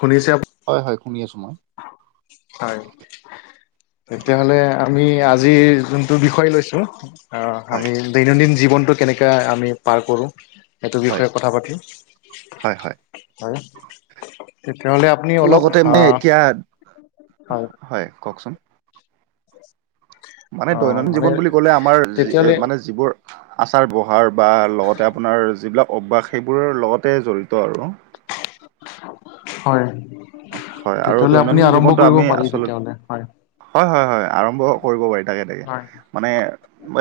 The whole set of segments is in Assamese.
শুনিছে? হয়, হয়, শুনি আছোঁ মই। হয়। তেতিয়াহলে আমি আজিৰ যোনটো বিষয় লৈছো অ, হয় আমি দৈনন্দিন জীৱনটো কেনেকে আমি পাৰ কৰো? সেইটো হয় বিষয়ে কথা পাতিম, হয় হয় হয়। তেতিয়াহ'লে আপুনি অলপ লগতে মই আহ এতিয়া, হয় কওঁকচোন। মানে অ দৈনন্দিন মানে জীৱন বুলি ক'লে আমাৰ যি তেতিয়াহ'লে মানে যিবোৰ আচাৰ - ব্যৱহাৰ বা লগতে আপোনাৰ যিবিলাক অভ্যাস সেইবোৰৰ লগতে জড়িত আৰু। হয়। হয় আৰু তেতিয়াহ'লে আপুনি দৈনন্দিন আৰম্ভ জীৱনটো কৰিব আমি পাৰি আচলতে তেতিয়াহলে হয়। হয় হয় হয়, আৰম্ভ কৰিব পাৰি তাকে তাকে হয় মানে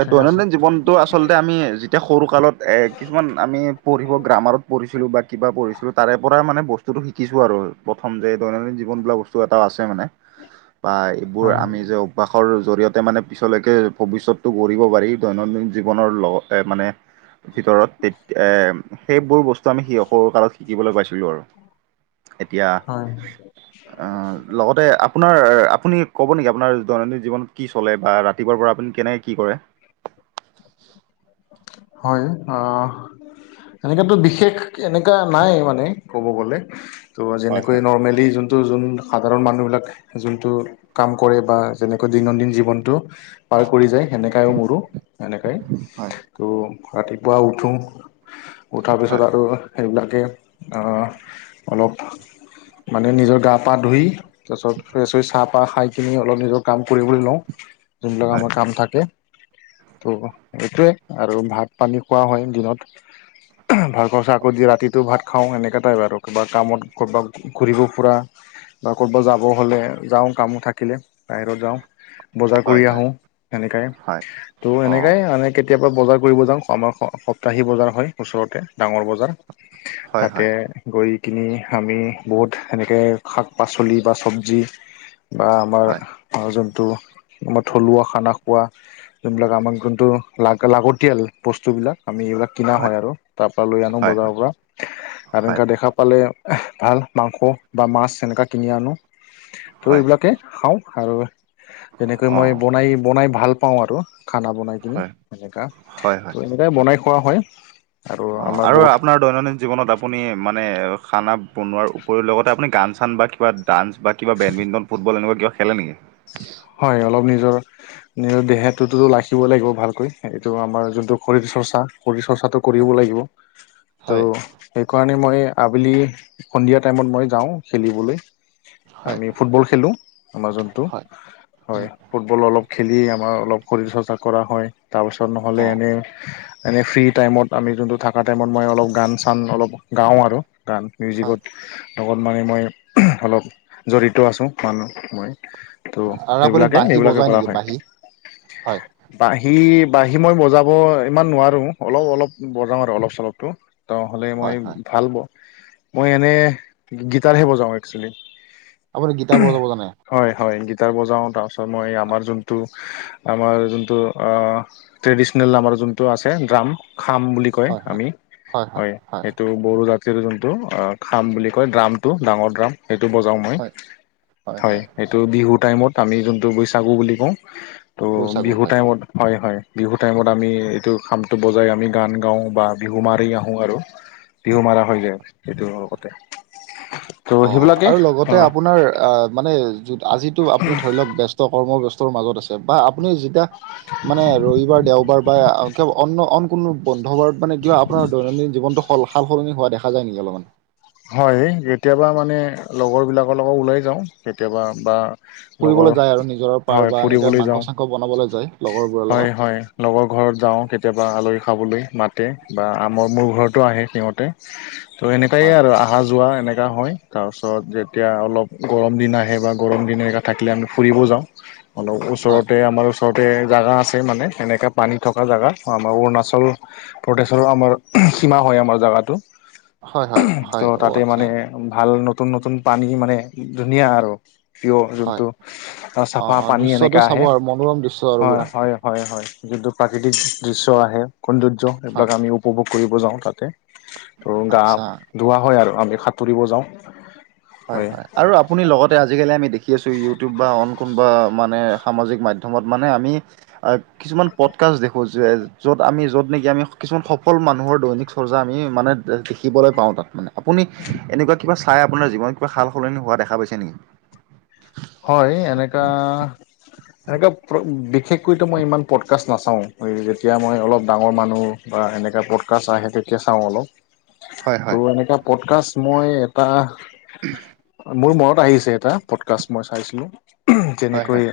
এ ঠিক আছে দৈনন্দিন জীৱন তো আচলতে আমি যেতিয়া সৰুকালত এ কিছুমান আমি পঢ়িব গ্ৰামাৰত পঢ়িছিলোঁ বা কিবা পঢ়িছিলো তাৰে পৰাই মানে বস্তুটো শিকিছোঁ আৰু প্ৰথম যে দৈনন্দিন জীৱনবিলাক বস্তু এটা আছে মানে বা এইবোৰ হয় আমি যে বাসৰ জৰিয়তে মানে পিছলৈকে ভৱিষ্যতটো গঢ়িব পাৰি দৈনন্দিন জীৱনৰ লগ এ মানে ভিতৰত তেত এ সেইবোৰ বস্তু আমি সি সৰু কালত শিকিবলৈ পাইছিলোঁ আৰু। এতিয়া হয় অ লগতে আপোনাৰ আপুনি ক'ব নেকি আপোনাৰ দৈনন্দিন জীৱনত কি চলে বা ৰাতিপুৱাৰ পৰা আপুনি কেনেকে কি কৰে? হয় অ সেনেকাটো বিশেষ এনেকা নাই মানে ক'ব গ'লে, ত' হয় যেনেকৈ হয়। নৰ্মেলি যোন ত যোন সাধাৰণ মানুহবিলাক যোনটো কাম কৰে বা যেনেকৈ দৈনন্দিন জীৱনটো পাৰ কৰি যায় সেনেকাই আৰু মোৰো সেনেকাই। হয়। তো ৰাতিপুৱা উঠো, উঠাৰ পিছত আৰু সেইবিলাকে অ অলপ মানে নিজৰ গা পা ধুই তাৰপিছত ফ্ৰেছ হৈ চাহ - পাহ খাই কিনি অলপ নিজৰ কাম কৰিবলৈ লওঁ যোনবিলাক হয় আমাৰ কাম থাকে ত' এইটোৱে। আৰু ভাত - পানী খোৱা হয় দিনত। উহু, ভাত খৰচা আগত দি ৰাতিটো ভাত খাওঁ এনেকা টাইপ আৰু কিবা কামত কৰ'বাত ঘূৰিব ফুৰা বা ক'ৰবাত যাব হ'লে যাওঁ কামো থাকিলে বাহিৰত যাওঁ। বজাৰ কৰি হয় হয় হয় আহোঁ সেনেকাই, হয় ত' অঁ এনেকাই আনেক কেতিয়াবা বজাৰ কৰিব যাওঁ আমাৰ স সপ্তাহী বজাৰ হয় ওচৰতে ডাঙৰ বজাৰ। হয় তাতে হয় গৈ কিনি আমি বহুত সেনেকৈ শাক - পাচলি বা চবজি বা আমাৰ হয় অ যোনটো বা থলুৱা খানা খোৱা যোনবিলাক আমাক যোনটো লাগ লাগতিয়াল বস্তুবিলাক আমি এইবিলাক কিনা হয় আৰু তাৰ পৰা লৈ আনো হয় হয় বজাৰৰ পৰা। আৰু হয় এনেকা দেখা পালে এহ ভাল মাংস বা মাছ এনেকা কিনি আনো ত' হয় এইবিলাকে খাওঁ আৰু যেনেকৈ মই অঁ বনাই বনাই ভাল পাওঁ আৰু খানা বনাই কিনি হয় হয় সেনেকা, হয় হয় ত এনেকাই হয় বনাই খোৱা হয়। আৰু অ' আমাৰ আৰু বহুত আপোনাৰ দৈনন্দিন জীৱনত আপুনি মানে খানা বনোৱাৰ উপৰিও লগতে আপুনি গান - চান বা কিবা ডাঞ্চ বা কিবা বেডমিণ্টন, ফুটবল এনেকুৱা কিবা খেলা নেকি? হয়, অলপ নিজৰ নিজৰ দেহাটোতো ত ৰাখিব লাগিব ভালকৈ এইটো আমাৰ যোনটো শৰীৰ চৰ্চা, শৰীৰ চৰ্চা তো হয়, কৰিব লাগিব হয়, ত' সেইকাৰণে মই আবেলি সন্ধিয়া টাইমত মই যাওঁ খেলিবলৈ। হয়, আমি ফুটবল খেলোঁ, আমাৰ যোনটো হয়, হয়, উম, ফুটবল অলপ খেলি আমাৰ অলপ শৰীৰ চৰ্চা কৰা হয় তাৰপাছত নহ'লে অ', এনেই এনেই ফ্ৰী টাইমত আমি যোনটো থাকা টাইমত মই অলপ গান - চান অলপ গাওঁ আৰু গান হয়, মিউজিকত লগত মানে মই অলপ জড়িত আছোঁ মানুহ মই ত' আৰু আপুনি সেইবিলাকে বাঁহী এইবিলাকে বজায় কৰা নেকি হয়। বাঁহী? হয়, বাঁহী-বাঁহী মই বজাব ইমান নোৱাৰো, অলপ-অলপ বজাওঁ আৰু অলপ চলপতো। তহ'লে মই হয়, হয়, ভাল ব মই এনে গিটাৰহে বজাওঁ একচুৱেলি। আপুনি গীটাৰ বজাব জানে? হয়-হয় গিটাৰ বজাওঁ তাৰপিছত মই আমাৰ যোনটো আমাৰ যোনটো ট্ৰেডিচনেল নামৰ যোনটো আছে ড্ৰাম খাম বুলি কয় আমি হয়। তটো বড়ো জাতীৰ যোনটো খাম বুলি কয় ড্ৰামটো ডাঙৰ ড্ৰাম। সেইটো বজাওঁ মই হয়, হয়। সেইটো বিহুৰ টাইমত ত আমি যোনটো বৈছাগু বুলি কওঁ ত' বৈশাগু বিহু হয়। টাইমত হয়- হয়। বিহু টাইমত আমি এইটো খামটো বজাই আমি গান গাওঁ বা বিহু মাৰি আহোঁ আৰু। বিহু মাৰা হৈ যায় সেইটো লগতে। ত' অ', সেইবিলাকে আৰু অ লগতে আপোনাৰ আহ মানে য আজিটো আপুনি ধৰি লওঁক ব্য কৰ্মব্যস্তৰ মাজত আছে বা আপুনি জিতা, মানে ৰবিবাৰ দেওবাৰ বা অন্য অন কোনো বন্ধ বাৰত মানে কিবা আপোনাৰ দৈনন্দিন জীৱনটো স সাল-সলনি হোৱা দেখা যায় নেকি অলপমান? হয়। যেতিয়াবা মানে লগৰবিলাকৰ লগত ওলাই যাওঁ কেতিয়াবা বা, লগৰ ফুৰিবলৈ যায় আৰু নিজৰৰ পাৰ হয়, বা এনেকে ফুৰিবলৈ যাওঁ মাংস চাংস বনাবলৈ যায় লগৰবোৰৰ লগত হয়-হয়। লগৰ ঘৰত যাওঁ কেতিয়াবা আলহী খাবলে মাতে বা আমাৰ মোৰ ঘৰতো আহে সিহঁতে। ত' এনেকাঁ হয় ইয়াত আহা যোৱা এনেকুৱা হয়। তাৰপিছত যেতিয়া অলপ গৰম দিন আহে বা গৰম দিন থাকিলে আমি ফুৰিব যাওঁ। অলপ হয়। ওচৰতে আমাৰ ওচৰতে জাগা আছে মানে, এনেকে পানী থকা জাগাত আমাৰ অৰুণাচল ফটেশ্বৰৰ আমাৰ সীমা হয় আমাৰ জাগাটো। হয়-হয়। ত' তাতে মানে ভাল নতুন-নতুন পানী মানে ধুনীয়া আৰু। পিয়ৰ হয় যোনটো অ' চাফা অ' পানী দৃশ্যটো এনেকা চাব আহে আৰু মনোৰম দৃশ্য আৰু পুৰা হয়-হয়। হয়-হয়। যোনটো প্ৰাকৃতিক দৃশ্য আহে সৌন্দৰ্য হয় এইবিলাক আমি উপভোগ কৰিব যাওঁ তাতে। আৰু গা আচ্ছা ধুওৱা হয় আৰু আমি সাঁতুৰিব যাওঁ। হয় হয়-হয়, আৰু আপুনি লগতে আজিকালি আমি দেখি আছোঁ। ইউটিউব বা অন কোনোবা মানে সামাজিক মাধ্যমত মানে আমি, কিছুমান পডকাষ্ট দেখো, যে, য'ত আমি য'ত নেকি আমি কিছুমান সফল মানুহৰ দৈনিক সৰজা আমি মানে দেখিবলৈ পাওঁ তাত মানে। আপুনি, এনেকুৱা কিবা চাই আপোনাৰ জীৱনত কিবা সাল- সলনি হোৱা দেখা পাইছে নেকি? হয়। এনেকা-এনেকা বিশেষকৈটো মই ইমান পডকাষ্ট নাচাওঁ যেতিয়া মই অলপ ডাঙৰ মানুহ বা এনেকা পডকাষ্ট আহে তেতিয়া চাওঁ অলপ। হয় হয় ত' এনেকা, পডকাষ্ট মই এটা মোৰ মনৰত আহিছে এটা পডকাষ্ট মই চাইছিলোঁ। হয় যেনেকৈ, হয়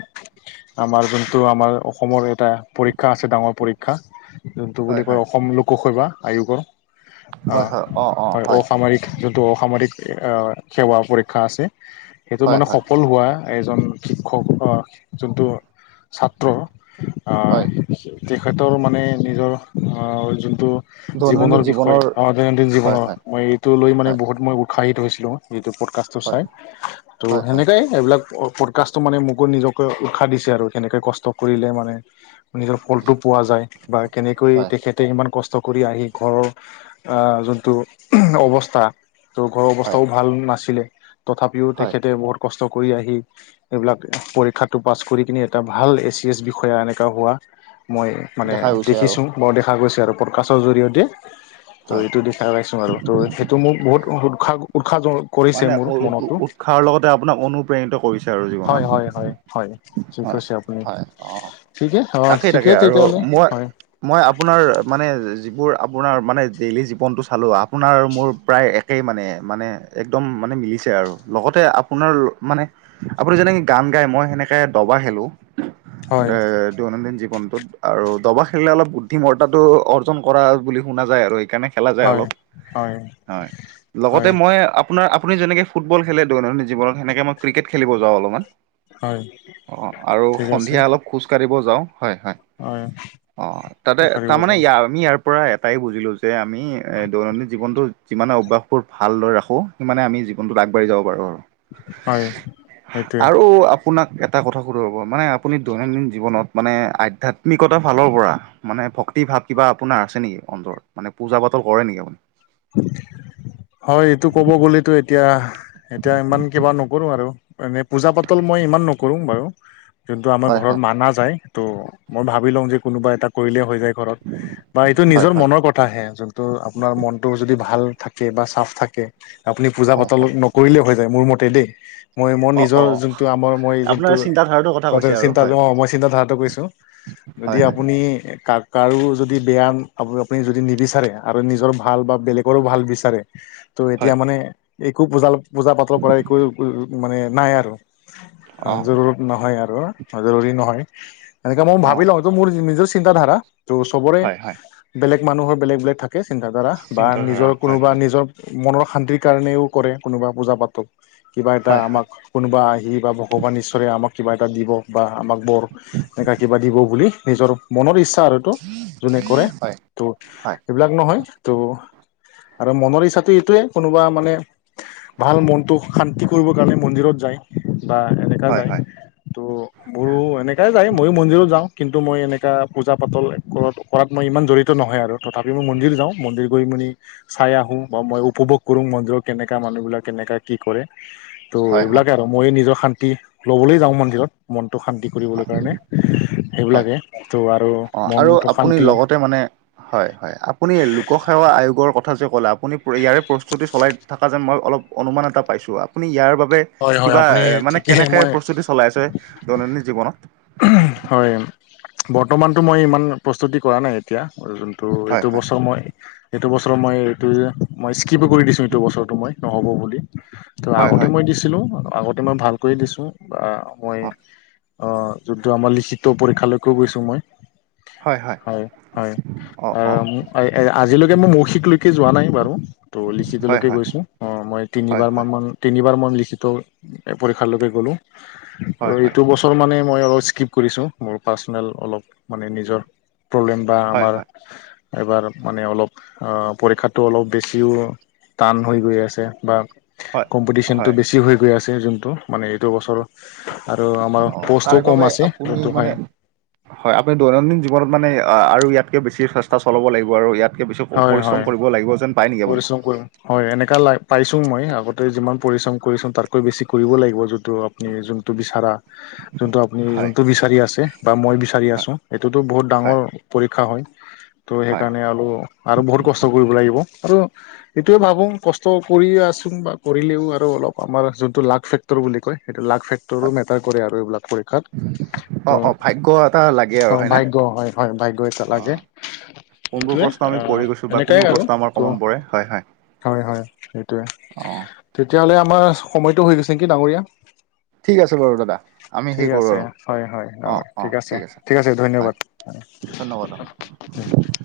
আমাৰ যোনটো আমাৰ অসমৰ এটা পৰীক্ষা আছে ডাঙৰ পৰীক্ষা, যোনটো বুলি হয় হয় কয় অসম লোকসেৱা আয়োগৰ। হয় আহ, হয় অ অ হয় অসামৰিক যোনটো অসামৰিক অ' সেৱা পৰীক্ষা আছে। সেইটো হয় মানে হয় সফল হোৱা আয়োজন শিক্ষক অ' জোনটো ছাত্ৰ আ, হয়। তেখেতৰ মানে নিজৰ আ, যোনটো জীৱনৰ বিষয় অ' দৈনন্দিন হয় জীৱনৰ হয় মই সেইটো লৈ মানে হয় বহুত মই উৎসাহিত হৈছিলোঁ। যিটো পডকাষ্টটো হয় চাই ত' হয় হয় সেনেকাই এইবিলাক পডকাষ্টটো মানে মোকো নিজকে উৎসাহ দিছে আৰু কেনেকে কষ্ট কৰিলে মানে নিজৰ ফলটো পোৱা যায় বা কেনেকৈ তেখেত হয় তেখেতে ইমান কষ্ট কৰি আহি ঘৰৰ, আ, যোনটো অৱস্থা। ত' ঘৰৰ হয় অৱস্থাও ভাল নাছিলে। তথাপিও হয় তেখেতে বহুত কষ্ট কৰি আহি এইবিলাক পৰীক্ষাটো পাছ কৰি কিনে এটা ভাল এ চি এছ বিষয়া এনেকা হোৱা মই মানে দেখা গৈছে আৰু দেখিছোঁ বৰ দেখা গৈছে আৰু পডকাষ্টৰ জৰিয়তে। ত' হয় এইটো দিখা পাইছোঁ আৰু ত' সেইটো মোক বহুত উৎসাহ উৎসাহ কৰিছে মোৰ মনতো। তাৰ লগতে আপোনাক অনুপ্ৰেণিত কৰিছে আৰু হয় হয় জীৱনত। হয় হয়। ঠিক হয় কৈছে আপুনি, হয় অ'। ঠিকে অ', তাকেই ঠিকে তাকে আৰু তেতিয়াহ'লে মই হয়। মই আপোনাৰ মানে যিবোৰ আপোনাৰ মানে ডেইলি জীৱনটো চালোঁ। আপোনাৰ আৰু মোৰ প্ৰায় এক একেই মানে মানে একদম মানে মিলিছে আৰু লগতে আপোনাৰ মানে আপুনি যেনেকে গান গাই। মই সেনেকে দবা খেলো হয় এ দৈনন্দিন জীৱনটোত আৰু দবা খেলিলে, অলপ বুদ্ধিমত্তাটো অৰ্জন কৰা বুলি শুনা যায় আৰু সেইকাৰণে খেলা যায় হয় অলপ। হয় হয়, লগতে হয় মই আপ আপোনাৰ আপুনি যেনেকে ফুটবল খেলে দৈনন্দিন জীৱনত সেনেকে মই ক্ৰিকেট খেলিব যাও অলপমান। হয় অ', আৰু ঠিক আছে সন্ধিয়া অলপ খোজ কাঢ়িব যাওঁ হয়, হয়, অ', তাতে পাৰিব তাৰমানে যায় আমি ইয়াৰ পৰা এটাই বুজিলোঁ যে আমি দৈনন্দিন জীৱনটো যিমানে অভ্যাস বোৰ ভালদৰে ৰাখো সিমানে আমি জীৱনটোত আগবাঢ়ি যাব পাৰো। হয় সেইটোৱে আৰু আপোনাক এটা কথা সোধোঁ ৰ'ব মানে আপুনি দৈনন্দিন জীৱনত মানে আধ্যাত্মিকতাৰ ফালৰ পৰা। মানে ভক্তি ভাৱ কিবা আপোনাৰ আছে নেকি অন্তৰত মানে পূজা-পাতল কৰে নেকি আপুনি? হয়, এইটো ক'ব গ'লেতো এতিয়া এতিয়া ইমান কিবা নকৰো আৰু। এনেই পূজা-পাতল মই ইমান নকৰোঁ বাৰু যোনটো আমাৰ হয় ঘৰত হয় মানা যায়। ত' মই ভাবি লওঁ যে কোনোবা এটা কৰিলে হৈ যায় ঘৰত বা এইটো হয় নিজৰ হয় মনৰ কথা হে যোনটো আপোনাৰ মনটো যদি ভাল থাকে বা চাফ থাকে আপুনি হয় পূজা-পাতল হয়। নকৰিলে হৈ যায় মোৰ মতে দেই। মই মোৰ অ' নিজৰ অ' যোনটো আমাৰ মই আপোনাৰ যোনটো চিন্তাধাৰাটোৰ কৈছে কথা আৰু চিন্তা হয় মই চিন্তাধাৰা কৰিছো। যদি হয় হয়। আপুনি কা-কাৰো যদি বেয়া আপুনি যদি নিবিচাৰে আৰু নিজৰ ভ ভাল বা বেলেগৰো ভাল বিচাৰে ত' এতিয়া হয় মানে একো পূজা পূজা-পাতল কৰা একো মানে নাই আৰু অ জৰু নহয় আৰু জৰুৰী নহয়, এনেকে মই অ ভাবি লওঁ এইটো মোৰ নিজৰ চিন্ত ধাৰা। ত' চবৰে হয় হয় বেলেগ মানুহৰ বেলেগ বেলেগ থাকে চিন্ত ধাৰা বা চিন্তাধাৰা নিজৰ হয় কোনোবা হয় নিজৰ মনৰ শান্তিৰ কাৰণেও কৰে কোনোবা পূজা পাতো কিবা এটা হয় হয়। আমাক কোনোবা আহি বা ভগৱান ঈশ্বৰে আমাক কিবা এটা দিব বা আমাক বৰ এনেুৱা কিবা দিব বুলি নিজৰ মনৰ ইচ্ছা আৰু। যোনে কৰে হয় ত' হয় এইবিলাক নহয়। ত' আৰু মনৰ ইচ্ছাটো এইটোৱে কোনোবা মানে ভাল মনটো শান্তি কৰিবৰ কাৰণে মন্দিৰত যায় বা এনেকা হয় যায়। হয় ত' মোৰো এনেকাই যায় মইো মন্দিৰত যাওঁ কিন্তু মই এনেকা পূজা-পাতল কৰাটো কৰাত মই ইমান জড়িত নহয় আৰু তথাপি মই মন্দিৰ যাওঁ মন্দিৰ গৈ মুনি চাই আহোঁ বা মই উপভোগ কৰোঁ মন্দিৰত কেনেকা মানুহবিলাক কেনেকা কি কৰে। ত' হয় হয় এইবিলাকে আৰু মই নিজৰ শান্তি ল'বলৈ যাওঁ মন্দিৰত মনটো শান্তি কৰিবলৈ হয় কাৰণে। হয় সেইবিলাকে ত' আৰু মনটো শান্তি তে মানে হয় হয়, আপুনি লোকসেৱা আয়োগৰ কথা যে কলা, আপুনি ইয়াৰে প্ৰস্তুতি চলাই থকা যেন মই অলপ অনুমান এটা পাইছোঁ, আপুনি ইয়াৰ বাবে হয় হয় কিবা আপুনি এ মানে ঠিকেই কেনেকে মই প্ৰস্তুতি চলাই আছ, দৈনন্দিন জীৱনত? হয় বৰ্তমানটো মই ইমান প্ৰস্তুতি কৰা নাই এতিয়া, যো টো, ' হয় এইটো হয় বছৰ মই এইটো বছৰ মই এইটো মই স্কিপ কৰি দিছোঁ এইটো বছৰটো মই নহ'ব বুলি। তো হয় আগতে হয় মই দিছিলোঁ, আগতে মই ভালকৈয়ে দিছোঁ, আ মই অ অ যোনটো আমাৰ লিখিত পৰীক্ষালৈকো গৈছো মই। হয় হয়, অ আজিলৈকে মই মৌখিকলৈকে যোৱা নাই বাৰু, ত হয় লিখিতলৈকে হয় গৈছো, অ মই হয় তিনিবাৰ মান হয় মান তিনিবাৰ মই লিখিত পৰীক্ষালৈকে গ'লোঁ, হয় ত হয় এইটো বছৰ মানে মই অলপ স্কিপ কৰিছোঁ, মোৰ পাৰ্চনেল অলপ মানে নিজৰ প্ৰব্লেম বা হয় আমাৰ হয় এবাৰ মানে অলপ অ পৰীক্ষাটো অলপ বেছিও টান হৈ গৈ আছে বা হয় কম্পিটিশ্যনটো হয় বেছি হৈ গৈ আছে যোনটো মানে এইটো বছৰত আৰু আমাৰ অ পষ্টো তাৰে কম বাবে আছে, আপুনি যোনটো হয় মানে হয় আপুনি দৈনন্দিন জীৱনত মানে আৰু ইয়াতকৈ বেছি চেষ্টা চলাব লাগিব আৰু ইয়াত কে বেছি হয় হয় পৰিশ্ৰম কৰিব লাগিব যেন পায় নেকি আপুনি? পৰিশ্ৰম কৰিম হয় এনেককা লাইফ পাইছো মই আগতে যিমান পৰিশ্ৰম কৰিছো তাতকৈ বেছি কৰিবই লাগিব যোনটো আ যোনটো বিচাৰা, যোনটো আপুনি হয় যোনটো বিচ বিচাৰি আছে বা মই বিচাৰি হয় আছোঁ সেইটোতো বহুত হয়। ডাঙৰ পৰীক্ষা হয়। তো' হয় সেইকাৰণে আৰু আৰু বহুত কষ্ট কৰিব লাগিব। আৰু এইটো ভাবোং কষ্ট কৰিয়ে আছোং বা কৰিলেও আৰু অলপ আমাৰ যোনটো লাকফেক ক্টৰ বুলি কয়, সেইটো লাক ফেক্টৰো হয় মেটাৰ কৰে আৰু এইবিলাক পৰীক্ষাত। ত অ অ ভাগ্য এটা লাগে আৰু অ' হয়নে? ভাগ্য হয় হয় ভাগ্য এটা অ লাগে, কোনবোৰ সেইটোৱে প্ৰশ্ন আমি পঢ়ি গৈছো অ' বা এনেকাই কোনবোৰ আৰু প্ৰশ্ন আমাৰ তো, কমন পৰে হয় হয় হয় হয় সেইটোৱে। অ তেতিয়াহ'লে আমাৰ সময়টো হৈ গৈছে নেকি ডাঙৰীয়া? ঠিক আছে বাৰু দাদা, আমি ঠিক সেই কৰোঁ আছে আৰু হয়, হয় ডাঙৰীয়া অ' অ' ঠিক আছে ধন্যবাদ। হয়। ধন্যবাদ অ'। [unintelligible]